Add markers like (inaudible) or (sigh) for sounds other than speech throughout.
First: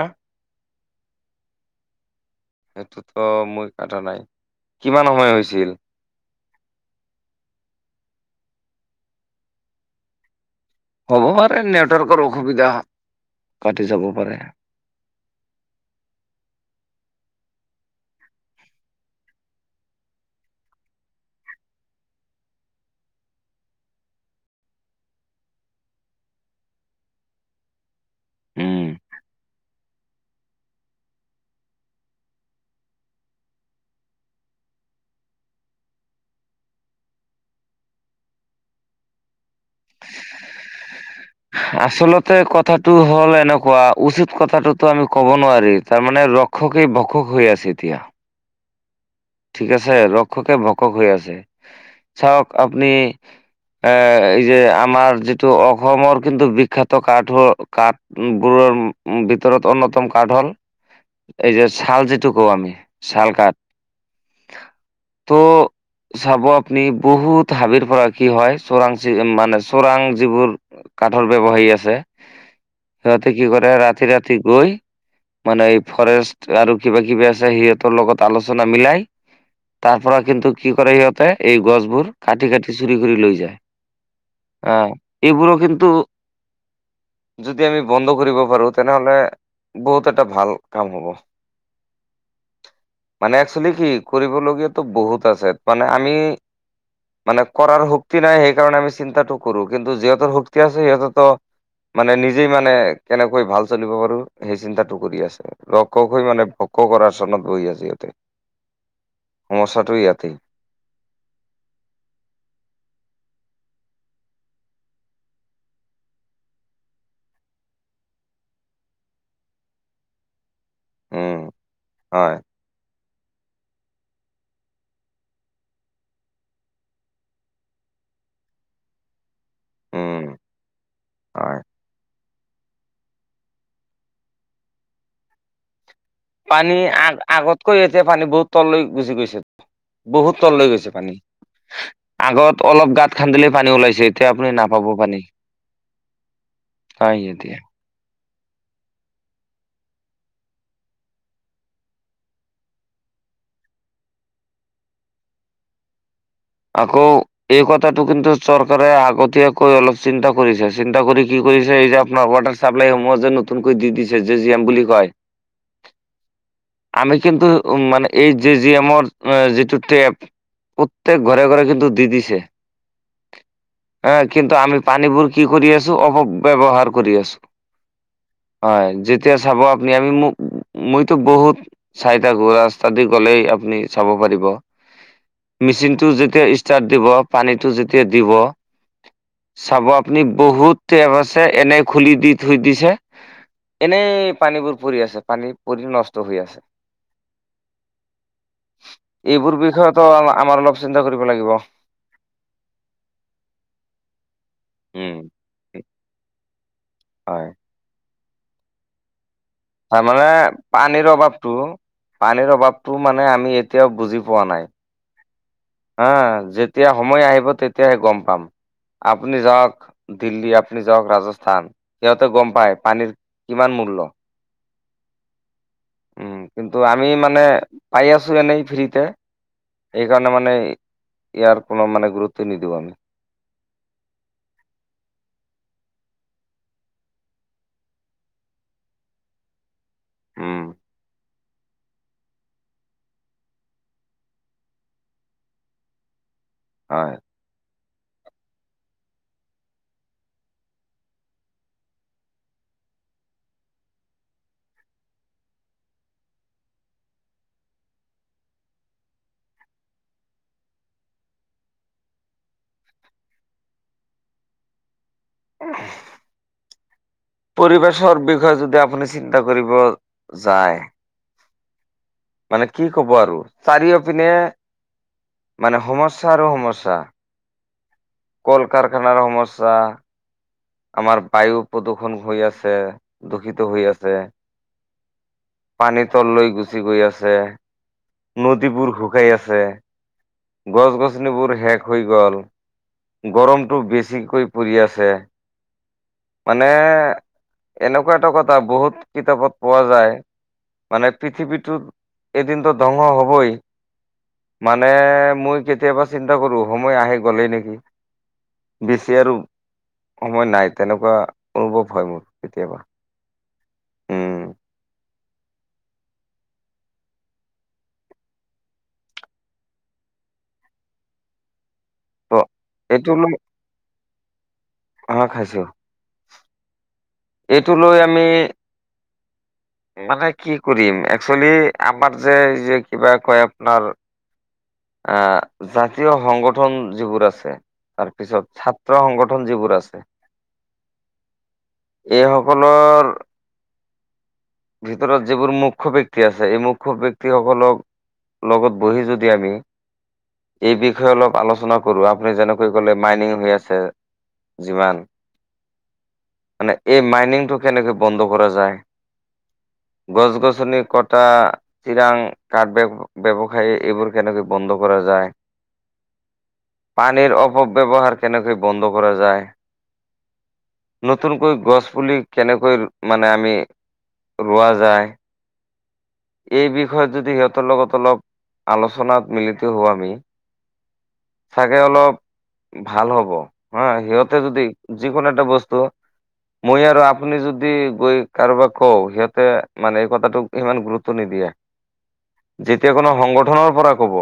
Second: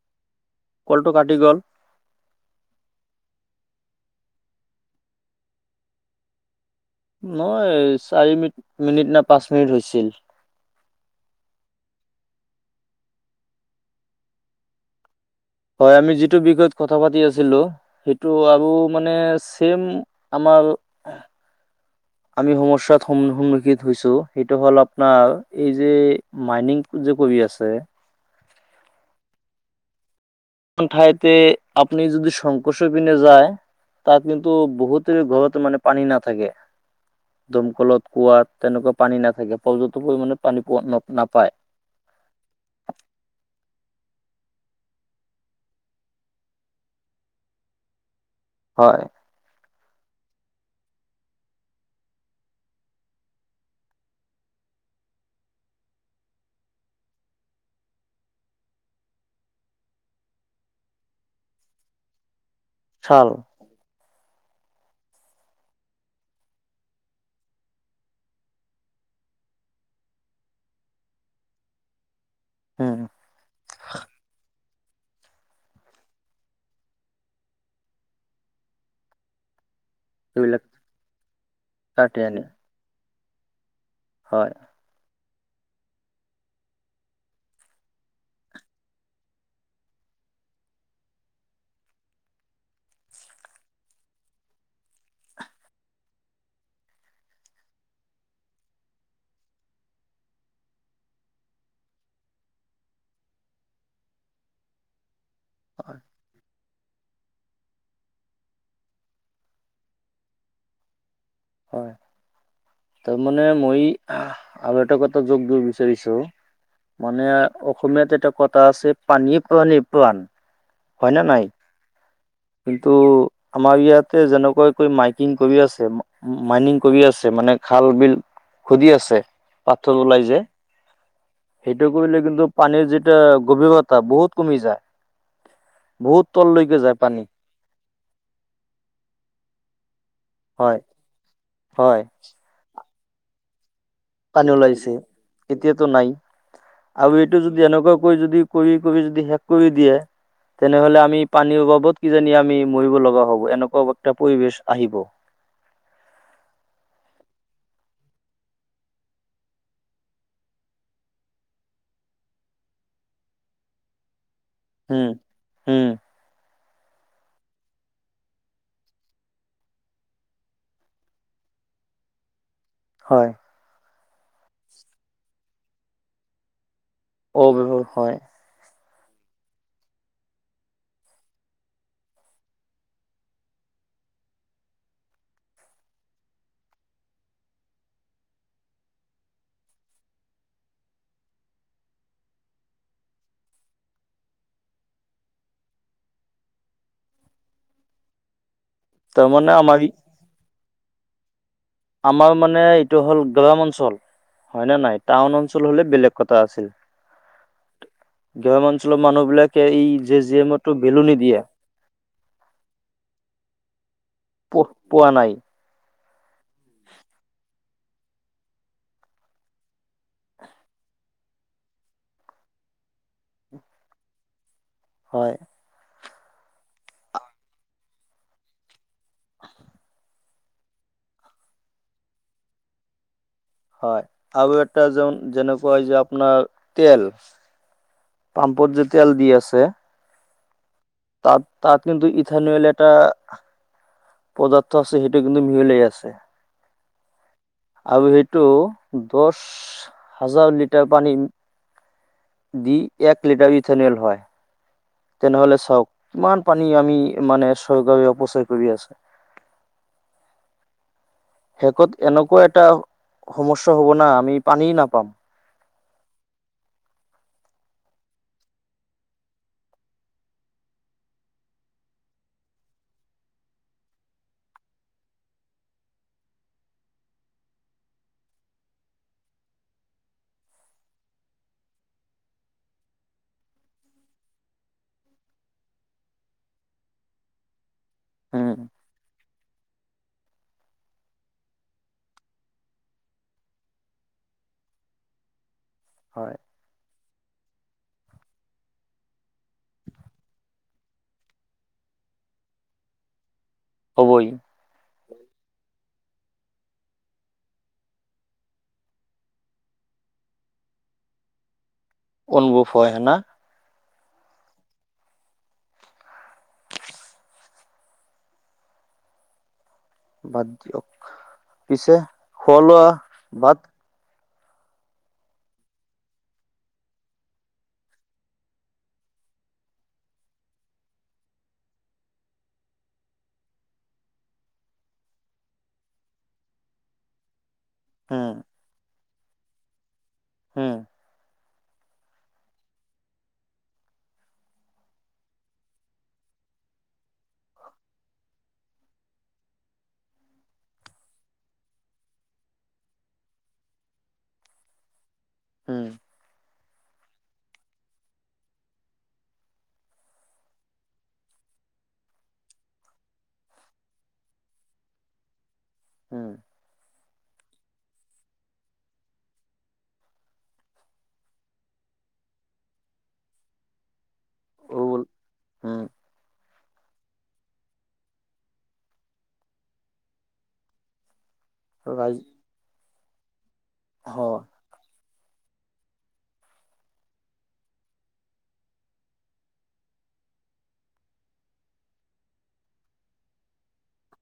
আঁহ। কলটো কাটি গ'ল। সেইটোতো মই কটা নাই কিমান সময় হৈছিল? নয় চাৰি মিনিট মিনিট না পাঁচ মিনিট হৈছিল। হ'ব পাৰে নেটৱৰ্কৰ অসুবিধা কাটি যাব পাৰে। হয় আমি যিটো বিষয়ত কথা পাতি আছিলো সেইটো আৰু মানে ছেম আমাৰ ভাল আমি সমস্যাত সন্মুখীন হৈছো সেইটো হ'ল আপোনাৰ এই যে মাইনিং যে কৰি আছে উম। সেইখন ঠাইতে আপনি যদি সংকোচ হৈ পিনে যায় তাত কিন্তু বহুতে ঘৰত মানে পানী নাথাকে। দমকলত, কুঁৱাত তেনেকুৱা পানী নাথাকে প্ৰযুক্তি আচলতে কথাটো হল এনেকুৱা উচিত কথাটোতো আমি ক'ব নোৱাৰি, তাৰমানে ৰক্ষকেই ভক্ষক হৈ আছে এতিয়া। হয়। ঠিক আছে ৰক্ষকে ভক্ষক হৈ আছে। চাওক আপনি এ এই যে আমাৰ যিটো অসমৰ কিন্তু বিখ্যাত কাঠ কাঠবোৰ ৰম ভিতৰত অন্যতম কাঠ হল এই যে ছাল যিটো কওঁ আমি চাল চালকাট। (unintelligible) ত চাব আপুনি বহুত হাবিৰ পৰা কি হয়, চোৰাং চি মানে চোৰাং যিবোৰ কাঠৰ ব্যৱসায় আছে, উম, সিহঁতে কি কৰে ৰাতি- ৰাতি গৈ মানে ফৰেষ্ট আৰু কিবা- কিবি আছে সিহঁতৰ লগত আলোচনা মিলাই তাৰ পৰা কিন্তু এইবিলাক কি কৰে সিহঁতে এই গছবোৰ কাটি- কাটি চুৰি কৰি লৈ যায়। হয় আহ, এইবোৰো কিন্তু যদি আমি বন্ধ কৰিব পাৰো তেনেহলে বহুত এটা ভাল কাম হব। (unintelligible) মানে একচলি কি কৰিবলগীয়াতো বহুত আছে, মানে আমি মানে কৰাৰ শক্তি নাই সেইকাৰণে আমি চিন্তাটো কৰো কিন্তু যিহঁতৰ শক্তি আছে সিহঁতেত মানে নিজেই মানে কেনেকৈ ভাল চলিব পাৰো সেই চিন্তাটো কৰি আছ হয় ৰক্ষকে হৈ মানে ভক্ষ কৰাৰ চনত বহি আছে ইহঁতে। সমস্যাটো ইয়াতেই। হয়। তাৰ মানে মই আৰু এটা কথা যোগ দোৰ বিচাৰিছো মানে অসমীয়াত এটা কথা আছে, পানী প্ৰাণী প্ৰাণ। হয় ন উম নাই হয় কিন্তু আমাৰ ইয়াতে যেনেকুৱা কৈ মাইকিং কৰি আছে, মা মাইনিং কৰি আছে, মানে খাল -বিল খুজি আছে। পাথৰ ওলাই উম যে, হয় সেইটো কৰিলে কিন্তু পানীৰ যিত তা গভীৰতা বহুত কমি যায়। বহুত তললৈকে পানী যায় আগ -আগতকৈ এতিয়া পানী বহুত তললৈ গুচি গৈছে। বহুত তললৈ হয় গৈছে পানী, হয় আগত অলপ গাঁত খান্দিলে পানী ওলাই পানী ওলাইছে, এতিয়াটো নাই হয় আৰু এইটো এতিয়া যদি এনেকুৱাকৈ যদি কৰি কৰি যদি শেষ কৰি দিয়ে তেনেহলে আমি পানীৰ অভাবত কিজানি আমি মৰিব লগা হব এনেকুৱা এটা পৰিবেশ আহিব। (unintelligible) আকৌ এই কথাটো কিন্তু চৰকাৰে আগতীয়াকৈ অলপ চিন্তা কৰিছে, চিন্তা কৰি কি এই যে এই যে আপোনাৰ ৱাটাৰ চাপ্লাইসমূহ যে নতুনৈ দি দিছে যে মিউজিয়াম বুলি কয়। উম উম আমি কিন্তু উম মানে এই জে জি এমৰ যিটো টেপ প্ৰত্যেক ঘৰে ঘৰে কিন্তু দি দিছে। হয়। এ কিন্তু আমি পানীবোৰ কি কৰি আছো অপব্যৱহাৰ কৰি আছো, অ হয় হয় যেতিয়া চাব আপুনি আমি মোক মইতো বহুত চাই থাকো ৰাস্তা দি গলেই আপুনি চাব পাৰিব। মেচিনটো যেতিয়া ষ্টাৰ্ট দিব, পানীটো যেতিয়া দিব চাব আপুনি বহুত টেপ আছে এনে খুলি দি থৈ দিছে। এনেই পানীবোৰ পৰি আছে, পানী পৰি নষ্ট হৈ আছে। (inaudible) তাৰমানে এইবোৰ আমাৰ বিষয়েতো আ আমাৰ অলপ চিন্তা কৰিব লাগিব। আমাৰ মানে এইটো হ'ল গ্ৰাম অঞ্চল হয় নে নাই? উম টাউন অঞ্চল হলে বেলেগ কথা আছিল। হয় গ্ৰাম অঞ্চলৰ মানুহবিলাক হয় মানে পানীৰ অভাৱটো পানীৰ অভাৱটো মানে আমি এতিয়াও বুজি পোৱা নাই। প পোৱা নাই হা যেতিয়া সময় আহিব তেতিয়াহে গম পাম। আপুনি যাওক দিল্লী আপুনি যাওক ৰাজস্থান সিহঁতে গম পায় পানীৰ কিমান মূল্য হয়। উম কিন্তু আমি মানে পাই আছো এনেই ফ্ৰীতে সেইকাৰণে মানে ইয়াৰ কোনো মানে গুৰুত্বই নিদিওঁ আমি হয় আৰু এটা যেন যেনেকোৱা হয় যে আপোনাৰ তেল পাম্পত যে তেল দি আছে উম তাত তাত কিন্তু ইথানুৱল এটা পদাৰ্থ আছে সেইটো কিন্তু মিহিলি হৈ আছে হয় আৰু সেইটো দহ হাজাৰ লিটাৰ পানী দি এক লিটাৰ ইথানুৱেল হয় তেনেহলে চাওক কিমান পানী আমি মানে চয়ক অপচয় কৰি আছে (unintelligible) শেষত এনেকোৱা এটা সমস্যা হব না আমি পানী নাপাম অহ পৰিবেশৰ বিষয়ে যদি আপুনি চিন্তা কৰিব যায় মানে কি কব আৰু চাৰিওপিনে মানে সমস্যা আৰু সমস্যা কল কাৰখানাৰ সমস্যা আমাৰ বায়ু প্ৰদূষণ হৈ আছে দূষিত হৈ আছে পানী তল লৈ গুচি গৈ আছে উম নদীবোৰ শুকাই আছে গছ গছনিবোৰ শেষ হৈ গল। গৰমটো বেছিকৈ পৰি আছে হয় মানে এনেকোৱা এটা কথা বহুত কিতাপত পোৱা যায়। মানে পৃথিৱীটো এদিনতো ধ্বংস হ'বই হ'বই মানে মই কেতিয়াবা চিন্তা কৰো সময় আহে গ'লেই নেকি বেছি আৰু সময় নাই তেনেকোৱা অনুভৱ হয় মোৰ অনুভৱ কেতিয়াবা হয় হনা উম বাদ দিয়ক পিছে ত' খোৱা লোৱা এইটো লৈ ভাত হা খাইছো এইটো লৈ আমি (inaudible) মানে কি কৰিম একচেলি আমাৰ যে যে কিবা কয় আপোনাৰ আহ জাতীয় সংগঠন যিবোৰ আছে উম তাৰপিছত ছাত্ৰ সংগঠন যিবোৰ আছে হম এইসকলৰ ভিতৰত যিবোৰ মুখ্য ব্যক্তি আছে এই মুখ্য ব্যক্তিসকলক লগত বহি যদি আমি এই বিষয়ে অলপ আলোচনা কৰো আপুনি যেনেকৈ কলে মাইনিং হৈ আছে যিমান উম মানে এই মাইনিং টো কেনেকে বন্ধ কৰা যায় (unintelligible) গছ গছনি কটা, চিৰাং কাঠ ব্যৱসায়ী এইবোৰ কেনেকৈ বন্ধ কৰা। যায়। উম। পানী অপব্যৱহাৰ কেনেকৈ বন্ধ কৰা যায়। নতুনকৈ গছ পুলি কেনেকৈ মানে আমি ৰোৱা ৰুল যায়। উম। এই বিষয়ত যদি সিহঁতৰ লগত অলপ আলোচনাত মিলিত হওঁ আমি। চাগে অলপ ৰাইজ ভাল হ'ব হা সিহঁতে হয় যদি যিকোনো এটা বস্তু। টো। মই আৰু আপুনি যদি গৈ কাৰোবাক কও, সিহঁতে মানে এই কথাটোক ইমান গুৰুত্ব। নিদিয়া যেতিয়া কোনো সংগঠনৰ পৰা কব।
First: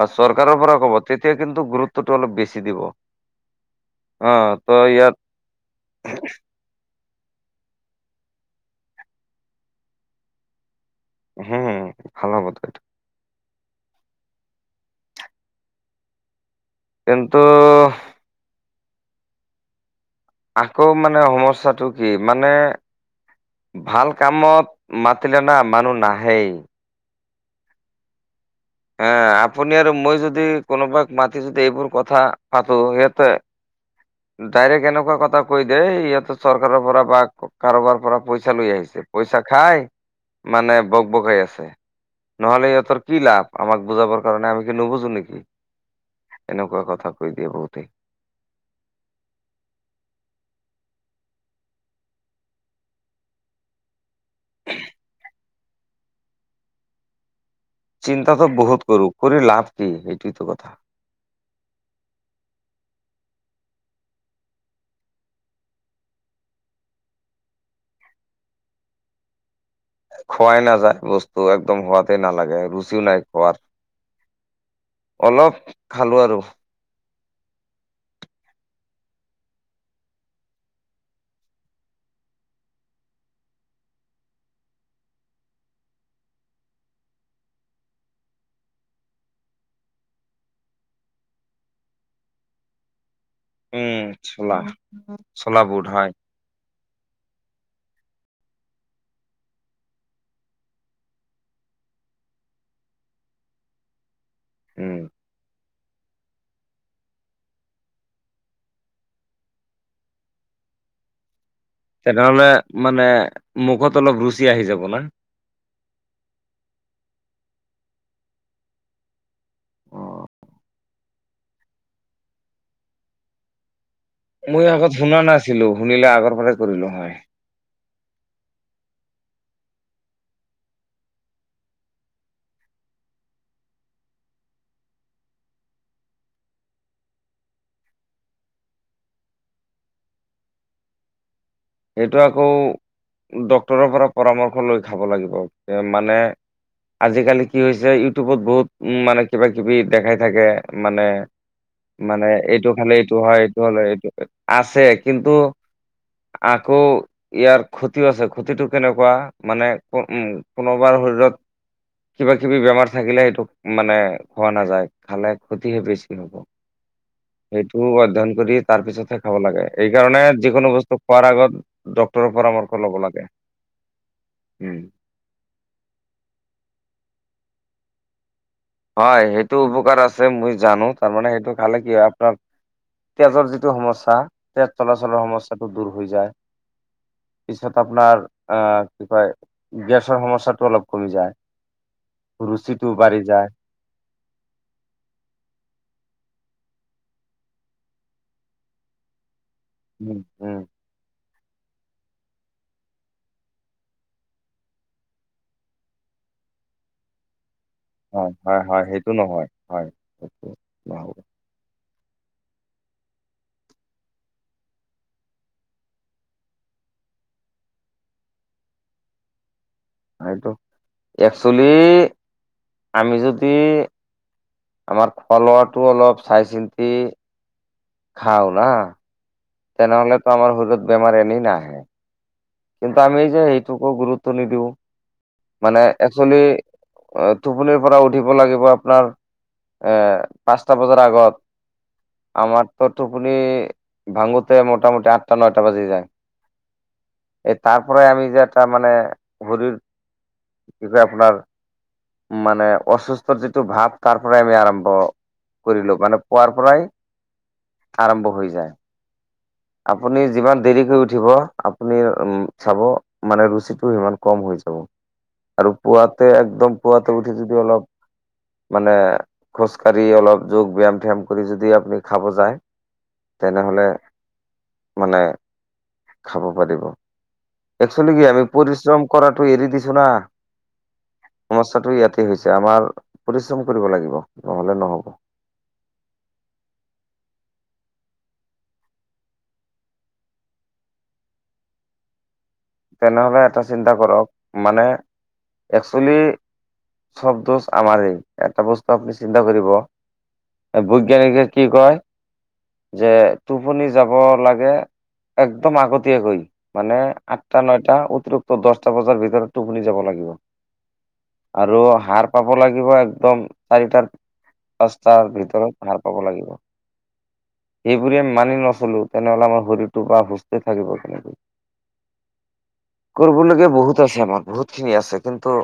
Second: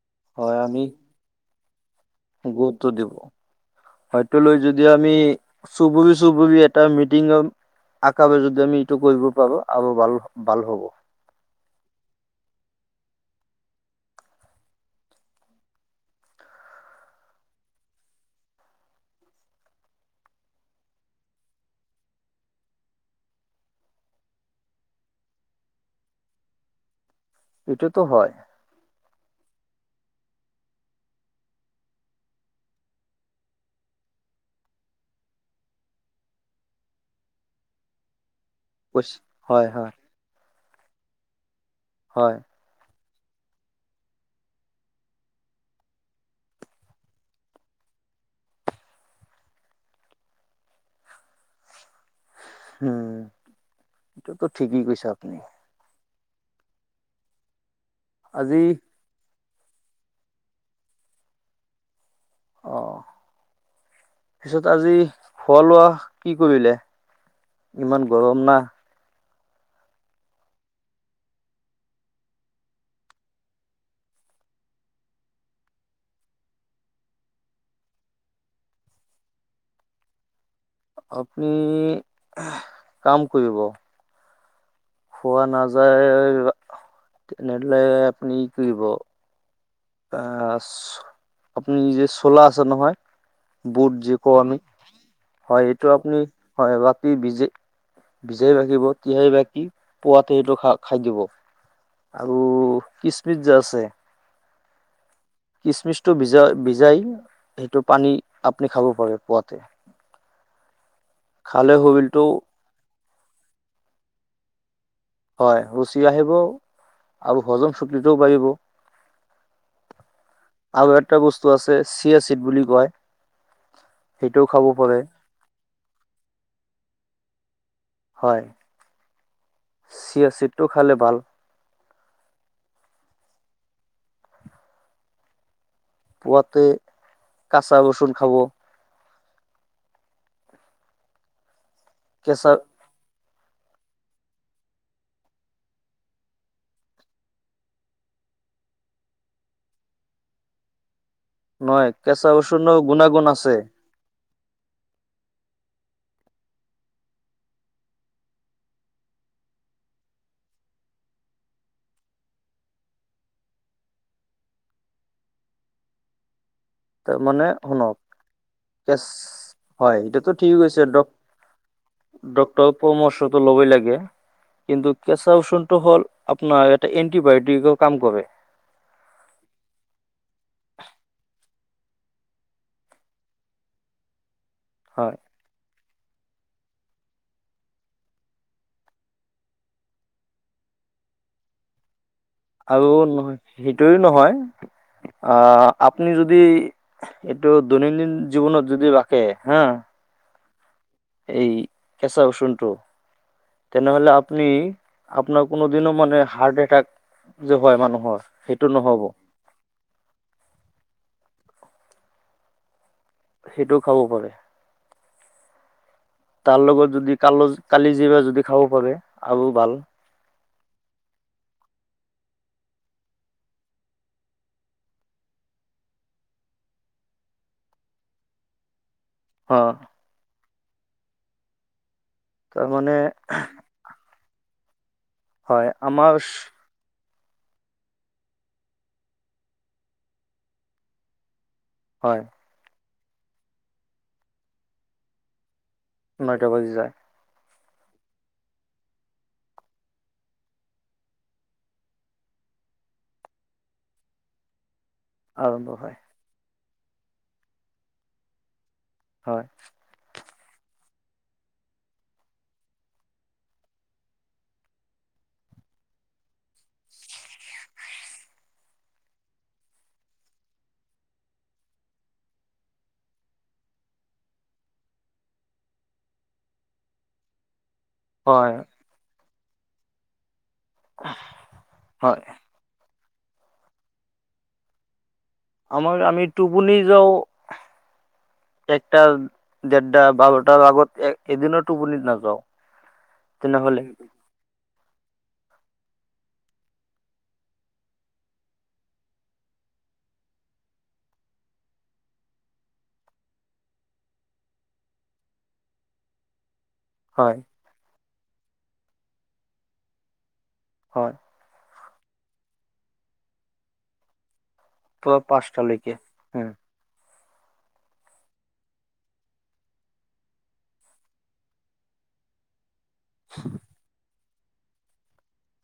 বা চৰকাৰৰ হয় পৰা আমি ক'ব তেতিয়া কিন্তু গুৰুত্বটো অলপ বেছি দিব। হয়তো অ' লৈ ত' যদি আমি ইয়াত চুবুৰি চুবুৰি এটা মি। তিনজন আকা যদি আমি এইটো কৰিব পাৰো আৰু বাল ভাল হ'ব। হম ভাল হবটো সেটো। কিন্তু। আকৌ মানে সমস্যাটো কি মানে? ভাল কামত মাতিলে না মানুহ নাহেই। এইটোৱেটো হয়। হা আপুনি আৰু মই যদি কোনোবাক মাতি যদি এইবোৰ কথা পাতো। সিহঁতে। ডাইৰেক্ট এনেকুৱা কথা কৈ দে, ইহতে চৰকাৰৰ পৰা বা কাৰোবাৰ পৰা। পইচা লৈ আহিছে। কৈছে পইচা হয় খাই হয় মানে বক বকাই আছে। হয় নহলে সিহঁতৰ। আমাক বুজাবৰ কাৰণে আমি কি নুবুজো নেকি। এনেকুৱা কথা কৈ দিয়ে বহুতেই। (unintelligible) উম। এইটোতো ঠিকেই কৈছে আপুনি। চিন্তাটো আজি বহুত কৰো কৰি লাভ কি? এইটোৱেতো কথা। অহ। পিছত আজি খোৱা লোৱা কি কৰিলে? ইমান গৰম না। খোৱাই নাযায় বস্তু একদম হোৱাতেই নালাগে ৰুচিও নাই খোৱা। অলপ খালোঁ আৰু। আপুনি কাম কৰিব। খোৱা নাযায় তেনেলে আপুনি কি কৰিব? আপুনি যে চলা আছে নহয়। বুট উম যি কও আমি। চোলা চোলা হয় বুট এইটো আপুনি হয়। টি ভিজে ভিজাই ৰাখিব। তিয়াই বাকি পোৱাতে সেইটো খা খাই দিব। আৰু কিচমিচ যে আছে। উম। কিচমিচটো ভজই ভিজাই সেইটো পানী আপুনি খাব পাৰে পুৱাতে। (unintelligible) শৰীৰটো তেনেহলে মানে মুখত অলপ ৰুচি আহি যাব না। হয় সূচী আহিব আৰু হজম চুক্তিটোও বাঢ়িব। অ। আৰু এটা বস্তু আছে চিয়ে চিট বুলি কয়। সেইটোও মই খাব আগত পাৰে শুনা নাছিলো, শুনিলে আগৰ পৰা কৰিলো হয়। হয়। চিয়াচিটটো খালে ভাল। পুৱাতে কাচা ৰচোন খাব। সেইটো আকৌ কেঁচা ডক্তৰৰ পৰা পৰামৰ্শ লৈ খাব লাগিব। মানে। আজিকালি কি হৈছে ইউটিউবত বহুত উ মানে কিবা কিবি দেখাই থাকে মানে। নহয় কেঁচা মানে এইটো ৰচুনৰ খালে এইটো গুণাগুণ হয়, আছে এইটো হ'লে এইটো। আছে কিন্তু আকৌ ইয়াৰ ক্ষতিও আছে ক্ষতিটো কেনেকুৱা মানে উম পুনৰবাৰ শৰীৰত (inaudible) কিবা কিবি বেমাৰ থাকিলে সেইটো মানে খোৱা নাযায়। খালে ক্ষতিহে বেছি হব। তাৰমানে সেইটো শুনক অধ্যয়ন কৰি তাৰ কেচ পিছতহে খাব লাগে। হয় এইকাৰণে যিকোনো বস্তু মুখৰ আগত ডক্তৰৰ ডক্তৰ পৰামৰ্শ ল'ব লাগে পৰমৰ্শটো ল'বই লাগে। উম কিন্তু কেঁচা উষুণটো হল আপোনাৰ এটা এন্টিবায়টিক কাম কৰে। হয় সেইটো উপকাৰ আছে মই জানো তাৰমানে সেইটো খালে কি হয় আপোনাৰ তেজৰ যিটো সমস্যা তেজ হয় চলাচলৰ সমস্যাটো দূৰ হৈ যায়। পিছত আপোনাৰ আহ কি কয় গেছৰ সমস্যাটো অলপ কমি যায়। আৰু ৰুচিটো বাঢ়ি নহয় যায় সেইটোয়ে নহয়। অ আপুনি যদি এইটো দৈনন্দিন জীৱনত যদি ৰাখে। হা। উম উম। এই কেঁচা ৰচুনটো তেনেহলে আপুনি আপোনাৰ কোনো দিনো মানে হাৰ্ট এটেক যে হয় মানুহৰ হয় সেইটো হয় নহব। নহয় হয় সেইটো নহ'ব সেইটোও খাব পাৰে। তাৰ লগত যদি কাল কালি যি বা যদি খাব পাৰে আৰু ভাল। সেইটো একচুৱেলি আমি যদি আমাৰ খোৱা লোৱাটো অলপ চাই চিন্তি খাও না। অ তেনেহলেতো আমাৰ শৰীৰত বেমাৰ এনেই নাহে। তাৰমানে কিন্তু আমি যে সেইটোকো গুৰুত্ব নিদিও হয় মানে আমাৰ একচলি এ টোপনিৰ পৰা উঠিব লাগিব আপোনাৰ এ পাঁচটা বজাৰ আগত। হয় আমাৰতো টোপনি ভাঙোতে মোটামুটি আঠটা ন নটা বাজি যায়। এই তাৰ পৰাই আমি যে এটা মানে শৰিৰ কি কয় আপোনাৰ মানে অসুস্থৰ যিটো ভাৱ তাৰ পৰাই আমি আৰম্ভ ম্ আৰম্ভ হয় কৰিলো মানে পোৱাৰ পৰাই আৰম্ভ হৈ যায়। হয় আপুনি যিমান দেৰি কৰি উঠিব, আপুনি উ চাব মানে ৰুচিটো সিমান কম হৈ যাব আৰু পুৱাতে একদম পুৱাতে উঠি যদি অলপ মানে খোজকাঢ়ি অলপ যোগ ব্যায়াম ঠিয়াম কৰি যদি আপুনি খাব যায় তেনেহলে মানে খাব পাৰিব। একচোৱেলি কি আমি হয় পৰিশ্ৰম কৰাটো এৰি দিছো না, সমস্যাটো হয় ইয়াতে হৈছে আমাৰ পৰিশ্ৰম কৰিব লাগিব নহলে নহব। আমাৰ আমি টোপনি যাওঁ একটা ডেৰটা বাৰটাৰ আগত এ এদিনো টোপনি নাযাও। তেনেহ'লে এটা চিন্তা কৰক মানে একচুৱেলি চব দোষ আমাৰেই এটা বস্তু আপুনি চিন্তা কৰিব বৈজ্ঞানিকে কি কয় যে টোপনি যাব লাগে একদম আগতীয়াকৈ। মানে হয় আঠটা নটা অতিৰিক্ত দশটা বজাৰ ভিতৰত টোপুনি যাব লাগিব। হয়। আৰু সাৰ পাব লাগিব একদম চাৰিটাৰ পুৱা পাঁচটাৰ ভিতৰত পাঁচটালৈকে সাৰ পাব উম। লাগিব। (inaudible) সেইবোৰে আমি মানি নচলো তেনেহলে আমাৰ শৰীৰটো বা সুস্থ থাকিব কেনেকৈ। কৰিবলগীয়া বহুত আছে আমাৰ বহুতখিনি আছে কিন্তু